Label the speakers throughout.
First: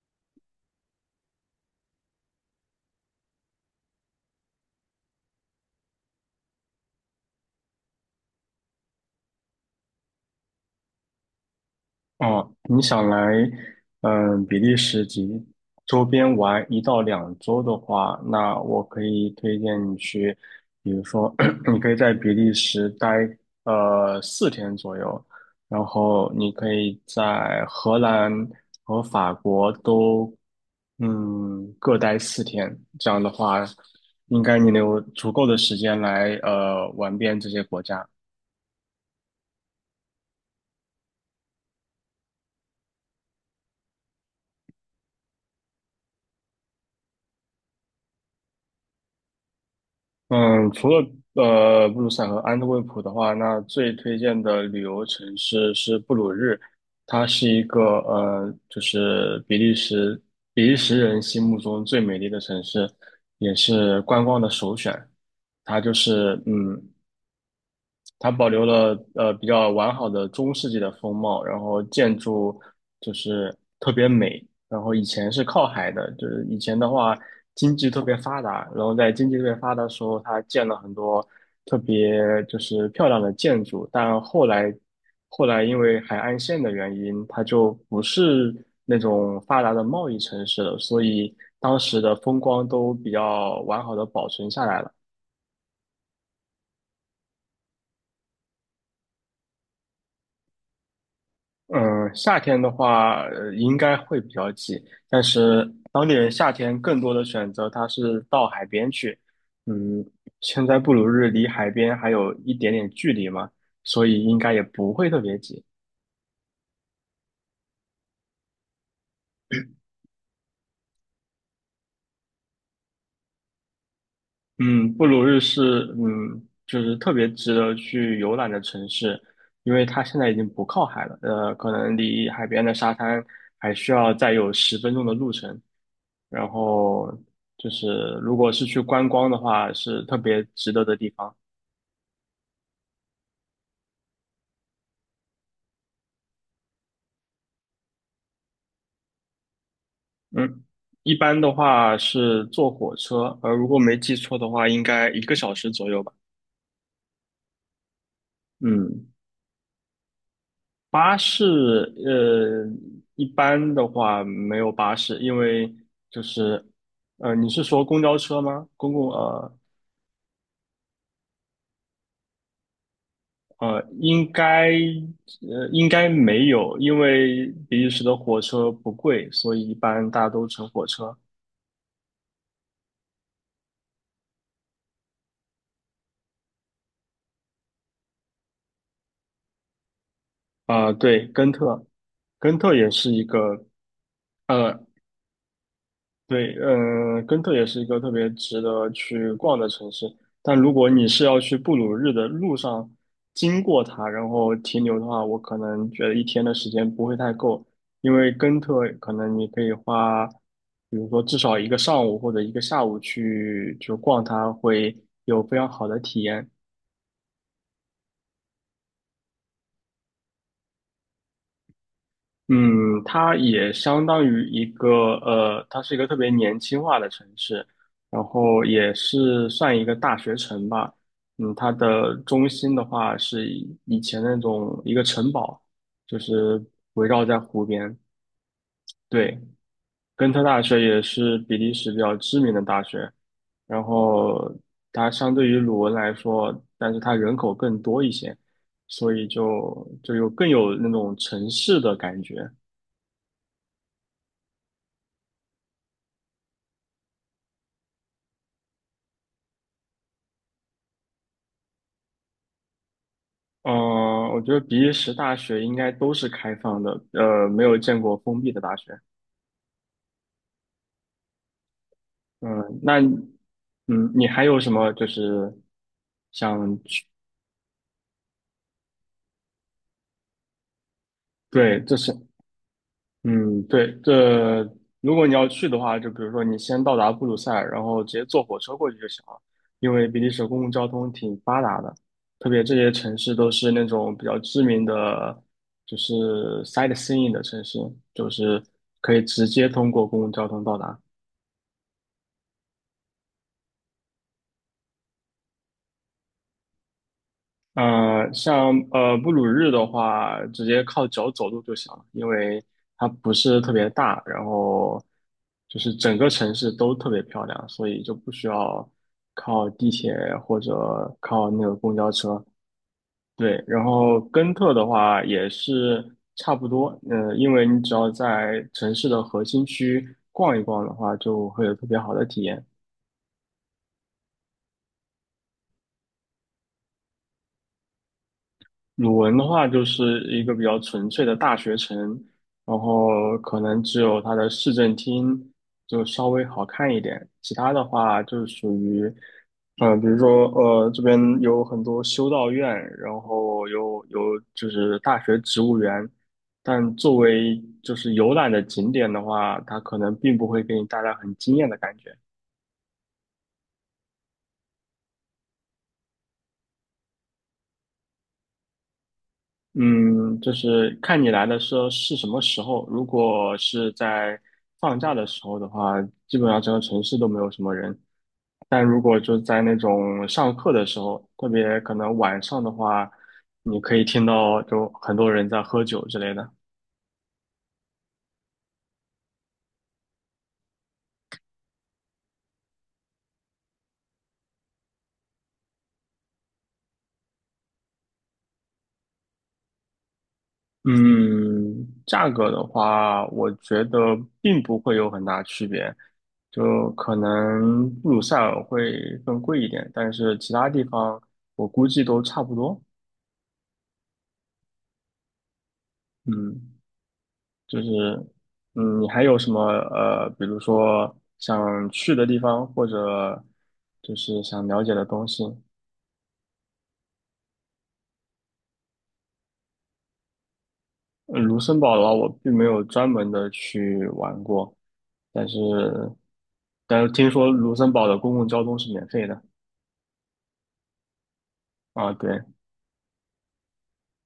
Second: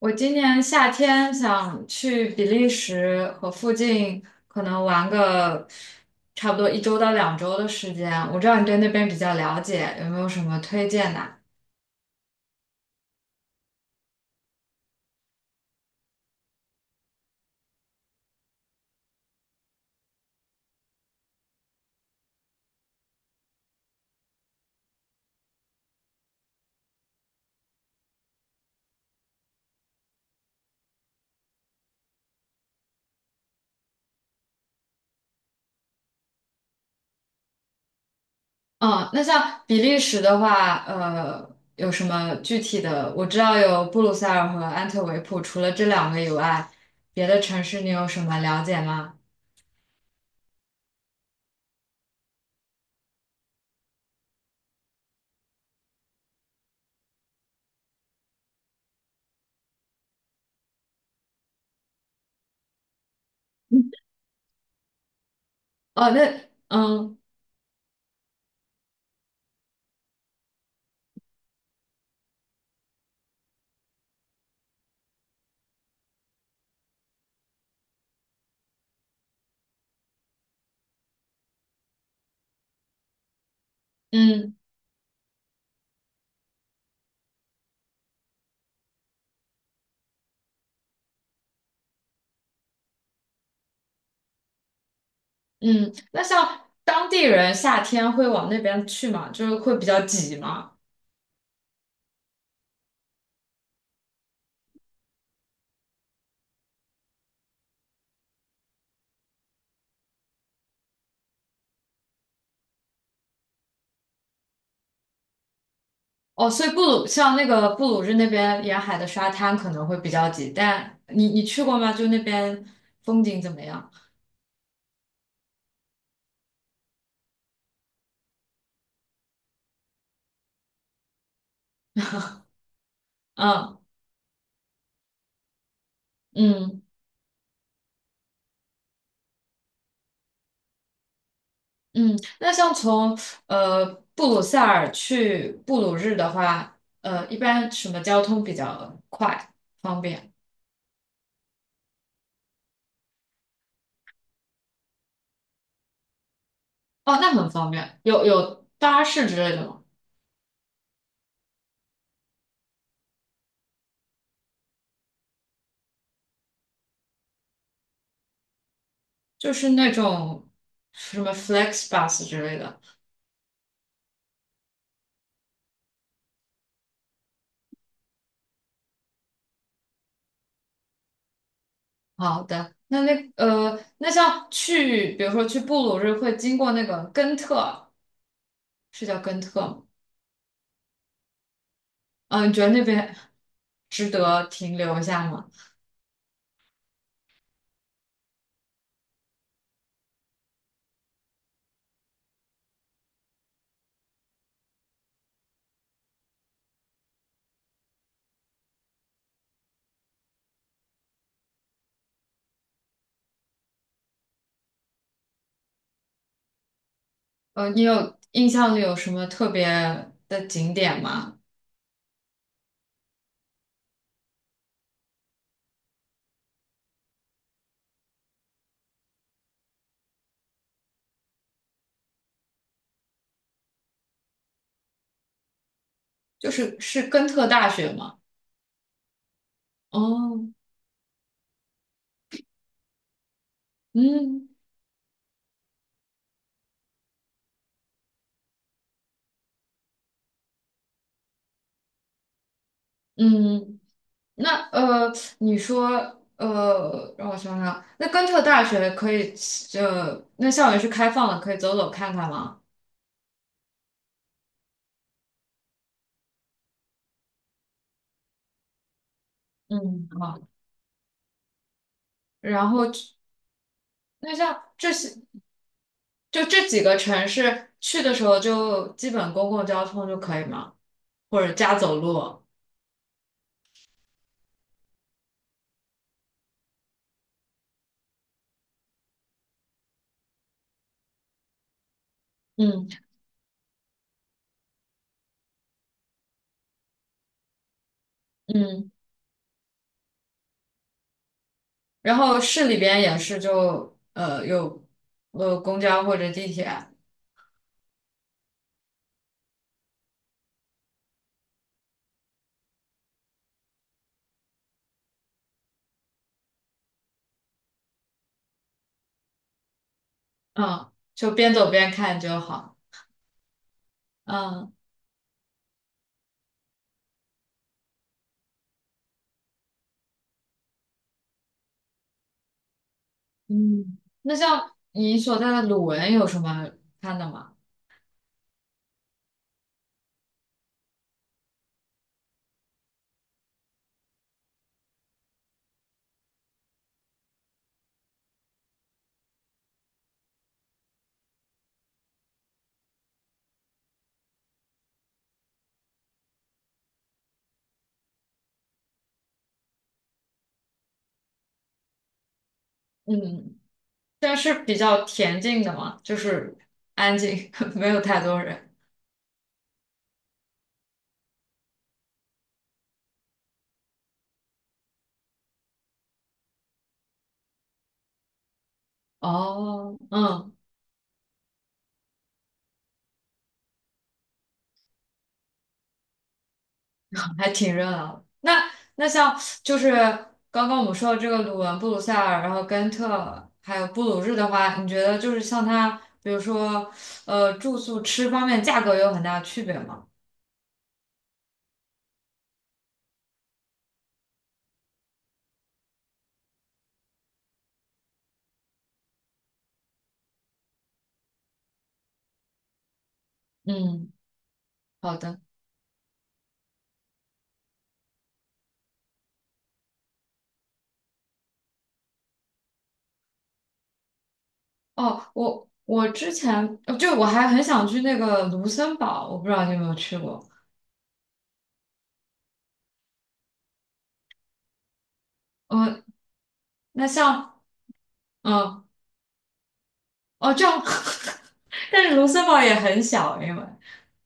Speaker 1: 我今年夏天想去比利时和附近，可能玩个差不多一周到两周的时间。我知道你对那边比较了解，有没有什么推荐的啊？
Speaker 2: 哦，你想来，比利时及周边玩一到两周的话，那我可以推荐你去，比如说，你可以在比利时待4天左右，然后你可以在荷兰和法国都，各待四天。这样的话，应该你能有足够的时间来玩遍这些国家。
Speaker 1: 嗯，那像比利时的话，有什么具体的？我知道有布鲁塞尔和安特卫普，除了这两个以外，别的城市你有什么了解吗？
Speaker 2: 嗯，除了布鲁塞和安特卫普的话，那最推荐的旅游城市是布鲁日，它是一个就是比利时人心目中最美丽的城市，也是观光的首选。它就
Speaker 1: 哦，
Speaker 2: 是
Speaker 1: 那
Speaker 2: 嗯，
Speaker 1: 嗯
Speaker 2: 它保留了比较完好的中世纪的风貌，然后建筑就是特别美。然后以前是靠海的，就是以前的话经济特别发达，然后在经济特别发达的时候，它建了很多特别就是漂亮的建筑，但后
Speaker 1: 嗯
Speaker 2: 来后来因为海岸线的原因，它就不是那种发达的贸易城市了，所以当时的风光都比较完好的保存下来了。
Speaker 1: 嗯，那像当地人夏天会往那边去吗？就是会比较挤吗？
Speaker 2: 嗯，夏天的话，应该会比较挤，但是当地人夏天更多的选择，他是到海边去。嗯，现在布鲁日离海边还有一点点距离嘛，所以应该也不会特别挤。
Speaker 1: 哦，所以布鲁像那个布鲁日那边沿海的沙滩可能会比较挤，但你去过吗？就那边风景怎么样？
Speaker 2: 嗯，布鲁日是就是特别值得去游览的城市，因为它现在已经不靠海了，可能离海边的沙滩还
Speaker 1: 嗯
Speaker 2: 需要再有10分钟的路程。然
Speaker 1: 嗯
Speaker 2: 后就是如果是去观光的话，是特别值得的地方。
Speaker 1: 嗯，那像从呃布鲁塞尔去布鲁日的话，一般什么交通比较快方便？
Speaker 2: 嗯，一般的话是坐火车，如果没记错的话，应该一个小时左右吧。
Speaker 1: 哦，那很方便，有巴
Speaker 2: 嗯，
Speaker 1: 士之类的吗？
Speaker 2: 巴士，呃，一般的话没有巴士，因为就是，你是说公交车吗？公共。
Speaker 1: 就是那种什么 FlexBus 之类的。
Speaker 2: 应该没有，因为比利时的火车不贵，所以一般大家都乘火车。
Speaker 1: 好的，那像去，比如说去布鲁日会经过那个根特，是叫根特吗？
Speaker 2: 啊、对，根特，
Speaker 1: 嗯、你
Speaker 2: 根
Speaker 1: 觉得
Speaker 2: 特
Speaker 1: 那
Speaker 2: 也是
Speaker 1: 边
Speaker 2: 一个，
Speaker 1: 值得停
Speaker 2: 呃，
Speaker 1: 留一下吗？
Speaker 2: 对，根特也是一个特别值得去逛的城市。但如果你是要去布鲁日的路上经过它，然后停留的话，我可能觉得一天的时间不会太够，因为根特可能你可以花，比如说至少一个上午或者一个下午去就逛它，会有非常好的体验。
Speaker 1: 你有印象里有什么特别的景点吗？
Speaker 2: 嗯，它也相当于一个呃，它是一个特别年轻化的城市，然后也是算一个大学城吧。它的中心的话是以前那种一个城堡，就
Speaker 1: 就
Speaker 2: 是
Speaker 1: 是是
Speaker 2: 围绕
Speaker 1: 根
Speaker 2: 在
Speaker 1: 特
Speaker 2: 湖
Speaker 1: 大学
Speaker 2: 边。
Speaker 1: 吗？
Speaker 2: 对，根特
Speaker 1: 哦，
Speaker 2: 大学也是比利时比较知名的大学，然
Speaker 1: 嗯
Speaker 2: 后它相对于鲁汶来说，但是它人口更多一些，所以就有更有那种城市的感觉。
Speaker 1: 嗯，那你说让我想想啊，那根特大学可以那校园是开放的，可以走走看看吗？
Speaker 2: 嗯，我觉得比利时大学应该都是开放的，没有见过封闭的大学。
Speaker 1: 嗯，好。然
Speaker 2: 嗯，
Speaker 1: 后
Speaker 2: 那你嗯，你
Speaker 1: 那
Speaker 2: 还有
Speaker 1: 像
Speaker 2: 什么
Speaker 1: 这
Speaker 2: 就
Speaker 1: 些，
Speaker 2: 是
Speaker 1: 就这
Speaker 2: 想
Speaker 1: 几个
Speaker 2: 去？
Speaker 1: 城市去的时候，就基本公共交通就可以吗？或者加
Speaker 2: 对，这
Speaker 1: 走
Speaker 2: 是
Speaker 1: 路？
Speaker 2: 嗯，对，如果你要去的话，就比如说你先到达布鲁塞尔，然后直接坐火车过去就行了，因为比利时公共交通挺发达的，特别这些
Speaker 1: 嗯
Speaker 2: 城市都是那种比较知名的，就是 sightseeing 的城市，就是
Speaker 1: 嗯。
Speaker 2: 可以直接通过公共交通到达。
Speaker 1: 然后市里边也是就有公交或者地铁，
Speaker 2: 像布鲁日的话，直接靠脚走路就行了，因为它不是特别大，然后就是整个城市都特别漂亮，所以就不需要靠地铁或
Speaker 1: 嗯，
Speaker 2: 者
Speaker 1: 就
Speaker 2: 靠
Speaker 1: 边
Speaker 2: 那
Speaker 1: 走
Speaker 2: 个
Speaker 1: 边
Speaker 2: 公交
Speaker 1: 看就
Speaker 2: 车。
Speaker 1: 好。
Speaker 2: 对，然后根特
Speaker 1: 嗯
Speaker 2: 的话也是差不多，因为你只要在城市的核心区逛一逛的话，就会有特别好的体验。
Speaker 1: 嗯。那像你所在的鲁文有什么看的吗？
Speaker 2: 鲁文的话，就是一个比较纯粹的大学城，然后可能只有它的市政厅就稍微好看一点，其他的话就是属于，比如说这边有很多修道院，然后有就是大学植物园，但作为就是游览的景点的话，它可能并不会给你带来很惊艳的感觉。
Speaker 1: 嗯，但是比较恬静的嘛，就是安静，没有太多人。
Speaker 2: 嗯，就是看你来的时候是什么时候。如果是在放假的时候的话，基本上整个城市都没有什么人。但如果就在那
Speaker 1: 哦，
Speaker 2: 种
Speaker 1: 嗯。
Speaker 2: 上课的时候，特别可能晚上的话，你可以听到就很多人在喝酒之类的。
Speaker 1: 还挺热闹的。那像就是刚刚我们说的这个鲁文、布鲁塞尔，然后根特，还有布鲁日的话，你觉得就是像它，比如说住宿、吃方面，价格有很大的区别吗？
Speaker 2: 嗯，价格的话，我觉得并不会有很大区别，就可能布鲁塞尔会更贵一点，但是其他地方我估计都差不多。
Speaker 1: 嗯，好的。
Speaker 2: 嗯。就是，你还有什么比如说想去的地方，或者就是想了解的
Speaker 1: 哦，
Speaker 2: 东西？
Speaker 1: 我之前就我还很想去那个卢森堡，我不知道你有没有去过。
Speaker 2: 卢森堡的话，我并没有专门的去玩过，但是
Speaker 1: 呃，那
Speaker 2: 听说
Speaker 1: 像
Speaker 2: 卢森堡的公共交通
Speaker 1: 嗯
Speaker 2: 是免费的
Speaker 1: 哦这样，但
Speaker 2: 啊，
Speaker 1: 是卢
Speaker 2: 对，
Speaker 1: 森堡也很小，因为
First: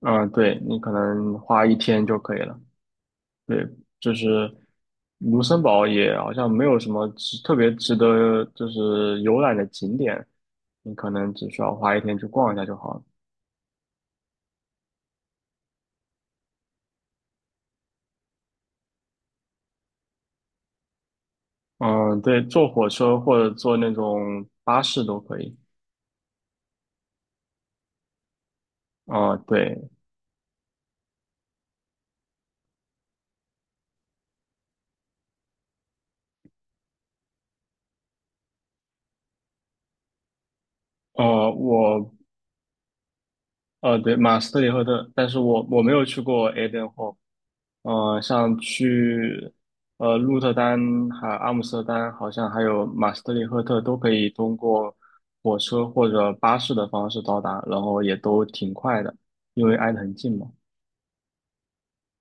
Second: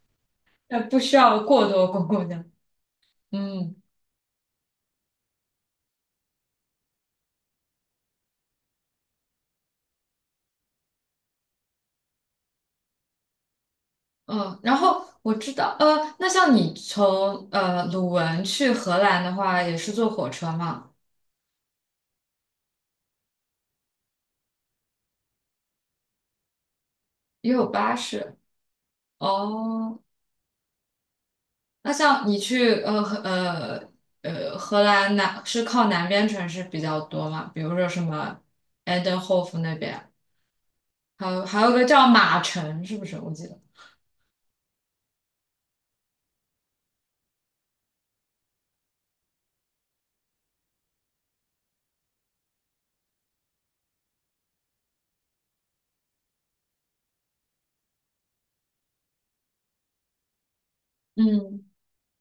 Speaker 2: 啊，对，你
Speaker 1: 呃
Speaker 2: 可
Speaker 1: 不需
Speaker 2: 能
Speaker 1: 要
Speaker 2: 花
Speaker 1: 过
Speaker 2: 一
Speaker 1: 多
Speaker 2: 天
Speaker 1: 公
Speaker 2: 就
Speaker 1: 共
Speaker 2: 可
Speaker 1: 交
Speaker 2: 以
Speaker 1: 通。
Speaker 2: 了。对，
Speaker 1: 嗯。
Speaker 2: 就是卢森堡也好像没有什么值特别值得就是游览的景点，你可能只需要花一天去逛一下就好了。
Speaker 1: 嗯，然后我知道，那像你从鲁汶去荷兰的话，也是坐火车嘛，
Speaker 2: 嗯，对，坐火车或者坐那种巴士都可以。
Speaker 1: 也有巴士。
Speaker 2: 啊、对，
Speaker 1: 哦，那像你去荷兰南是靠南边城市比较多嘛，比如说什么 e i n d h o v 那边，还有
Speaker 2: 呃，
Speaker 1: 还有个叫
Speaker 2: 我
Speaker 1: 马城，是不是？我记得，
Speaker 2: 对，马斯特里赫特，但是我没有去过 a i d e n h o 像去鹿特丹还有阿姆斯特丹，好像还有马斯特里赫特，都可以通过火车或者巴士的方式到达，然后也都挺快的，因为挨得很近嘛。
Speaker 1: 嗯，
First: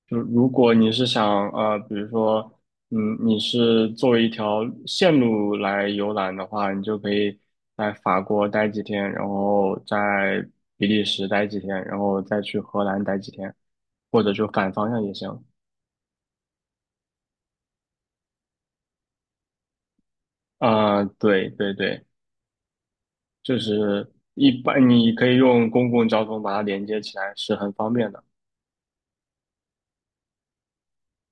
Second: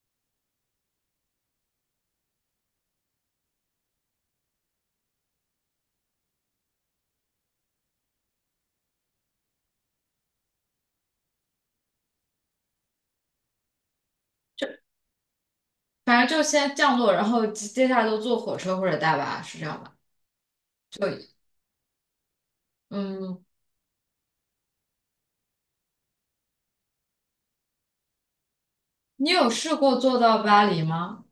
Speaker 2: 就如果你是想比如说，你是作为一条线路来游览的话，你就可以在法国待几天，然后在比利时待几天，然后再去荷兰待几天，或者就反
Speaker 1: 就
Speaker 2: 方向也行。
Speaker 1: 反正就先降落，然后接下来都坐火车或者大巴，是这样吧？
Speaker 2: 啊、对对对，
Speaker 1: 嗯，
Speaker 2: 就是一般你可以用公共交通把它连接起来，是很方便的。
Speaker 1: 你有试过坐到巴黎吗？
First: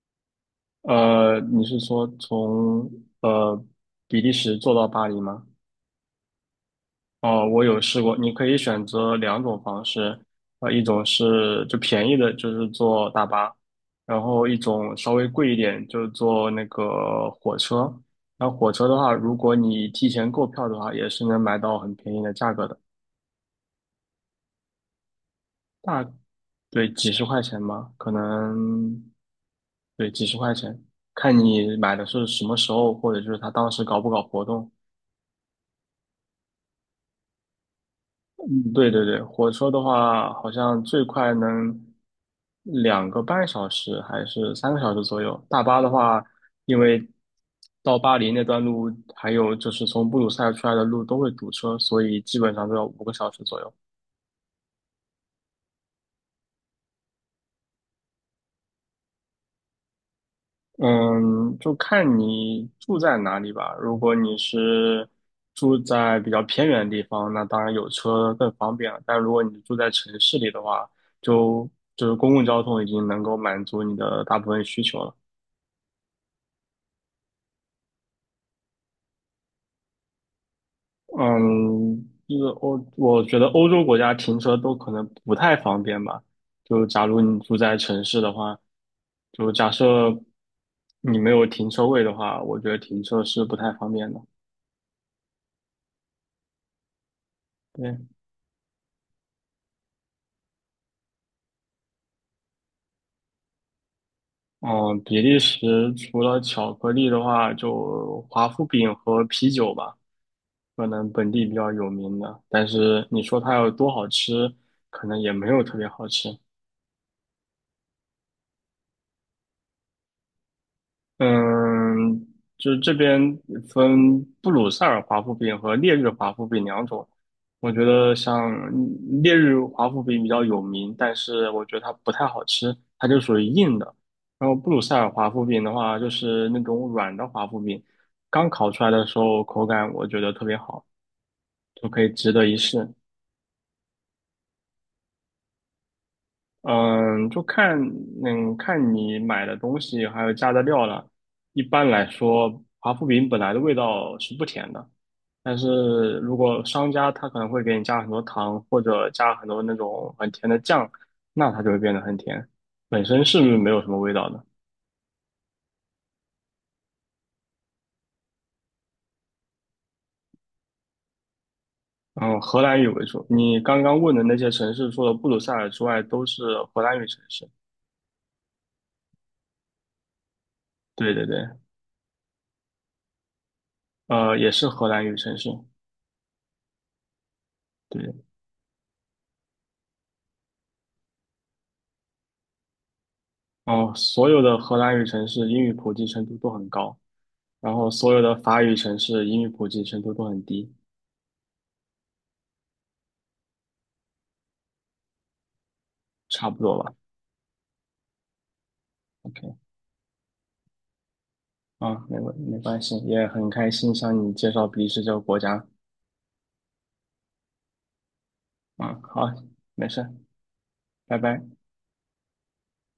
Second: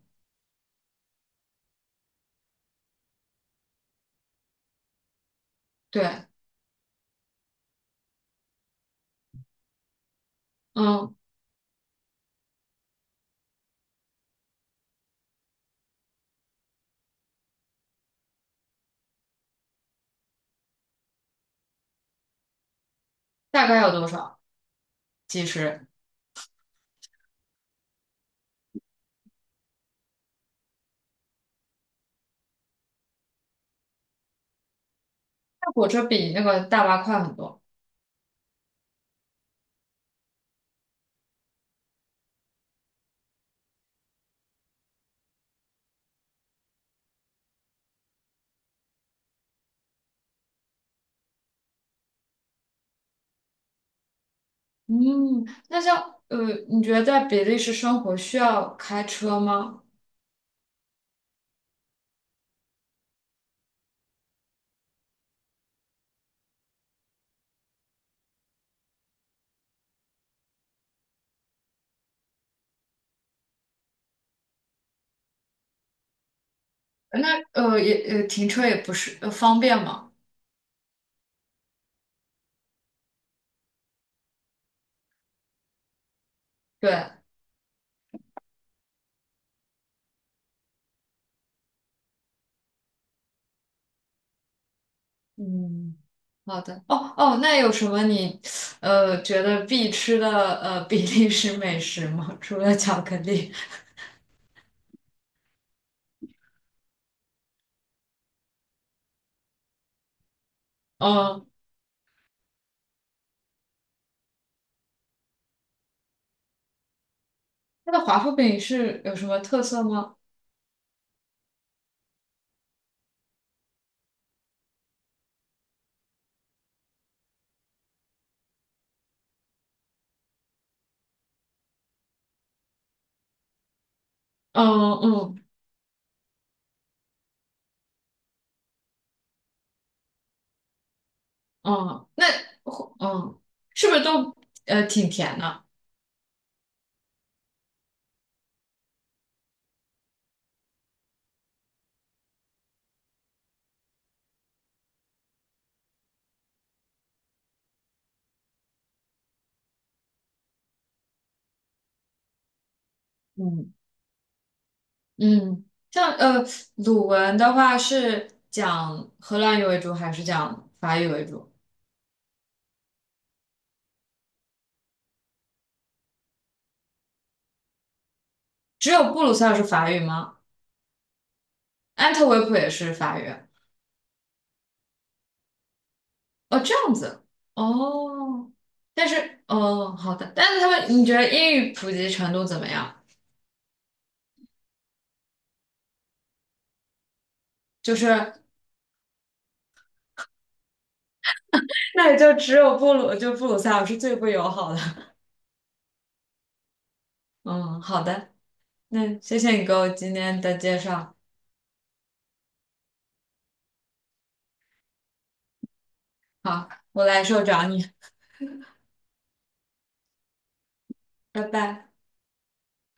Speaker 2: 你是说从呃比利时坐到巴黎吗？
Speaker 1: 对。
Speaker 2: 哦，我有试过，你可以选择两种方式，一种
Speaker 1: 嗯。
Speaker 2: 是就便宜的，就是坐大巴，然后一种稍微贵一点，就是坐那个火车。然后火车的话，如果你提前购票的话，也是能买到很便宜的价格的，
Speaker 1: 大概有多少？几十？
Speaker 2: 大，对，几十块钱吧，可能，对，几十块钱，看你买的是什么时候，或者就是他当时搞不搞活动。
Speaker 1: 那火车比那个大巴快很多。
Speaker 2: 嗯，对对对，火车的话，好像最快能2个半小时还是3个小时左右。大巴的话，因为到巴黎那段路，还有就是从布鲁塞尔出来的路都会堵车，所以基本上都要5个小时左右。
Speaker 1: 嗯，那像呃，你觉得在比利时生活需要开车吗？
Speaker 2: 嗯，就看你住在哪里吧。如果你是住在比较偏远的地方，那当然有车更方便了。但如果你住在城市里的话，就就是公共交通已经能够满足你的大部分需求了。
Speaker 1: 那也停车也不是方便吗？
Speaker 2: 嗯，就是欧，我觉得欧洲国家停车都可能不太方便吧。就假
Speaker 1: 对，
Speaker 2: 如你住在城市的话，就假设你没有停车位的话，我觉得停车是不太方便的。
Speaker 1: 嗯，好的。哦哦，那有什
Speaker 2: 对，
Speaker 1: 么你觉得必吃的比利时美食吗？除了巧克力，
Speaker 2: 嗯，比利时除了巧克力的话，就华夫饼和啤酒吧，可能本地
Speaker 1: 嗯，
Speaker 2: 比较有名的。但是你说它有多好吃，可能也没有特别好吃。
Speaker 1: 它的华夫饼是有什么特色吗？
Speaker 2: 嗯，就这边分布鲁塞尔华夫饼和烈日华夫饼两种。我觉得像烈日华夫饼比较有名，但是我觉得它不太好吃，它就属于硬的。然后布鲁
Speaker 1: 嗯
Speaker 2: 塞尔华夫
Speaker 1: 嗯
Speaker 2: 饼的话，就是那种软的华夫饼，刚烤出来的时候口感我觉得特别好，就可
Speaker 1: 嗯，
Speaker 2: 以
Speaker 1: 那
Speaker 2: 值得一试。
Speaker 1: 嗯是不是都挺甜的？
Speaker 2: 嗯，就看你买的东西还有加的料了。一般来说，华夫饼本来的味道是不甜的，但是如果商家他可能会给你加很多糖或者加很多那种很甜的酱，那它就会变得很甜，本身是没
Speaker 1: 嗯。
Speaker 2: 有什么味道的。
Speaker 1: 嗯，像鲁文的话是讲荷兰语为主还是讲法语为主？
Speaker 2: 嗯，荷兰语为主。你刚刚问的那些城市，除了布鲁塞尔之外，都是荷兰语城市。
Speaker 1: 只有布鲁塞尔是法语吗？
Speaker 2: 对对对，
Speaker 1: 安特卫普也是法语？
Speaker 2: 也是荷兰语城市。
Speaker 1: 哦，这样子。
Speaker 2: 对。
Speaker 1: 哦，但是哦，好的，但是他们，你觉得英语普及程度怎么样？
Speaker 2: 哦，所有的荷兰语城市英语普及程度都很高，然后
Speaker 1: 就
Speaker 2: 所有
Speaker 1: 是
Speaker 2: 的 法语城市英语普及程度都很低，
Speaker 1: 那也就只有布鲁，就布鲁塞尔是最不友好的。
Speaker 2: 差不多吧。
Speaker 1: 嗯，好的，那谢谢
Speaker 2: OK，
Speaker 1: 你给我今天的介绍。
Speaker 2: 啊，没关系，也很开心向你介绍比利时这个国家。
Speaker 1: 好，我来受找你，
Speaker 2: 嗯，好，没事，拜
Speaker 1: 拜
Speaker 2: 拜。
Speaker 1: 拜。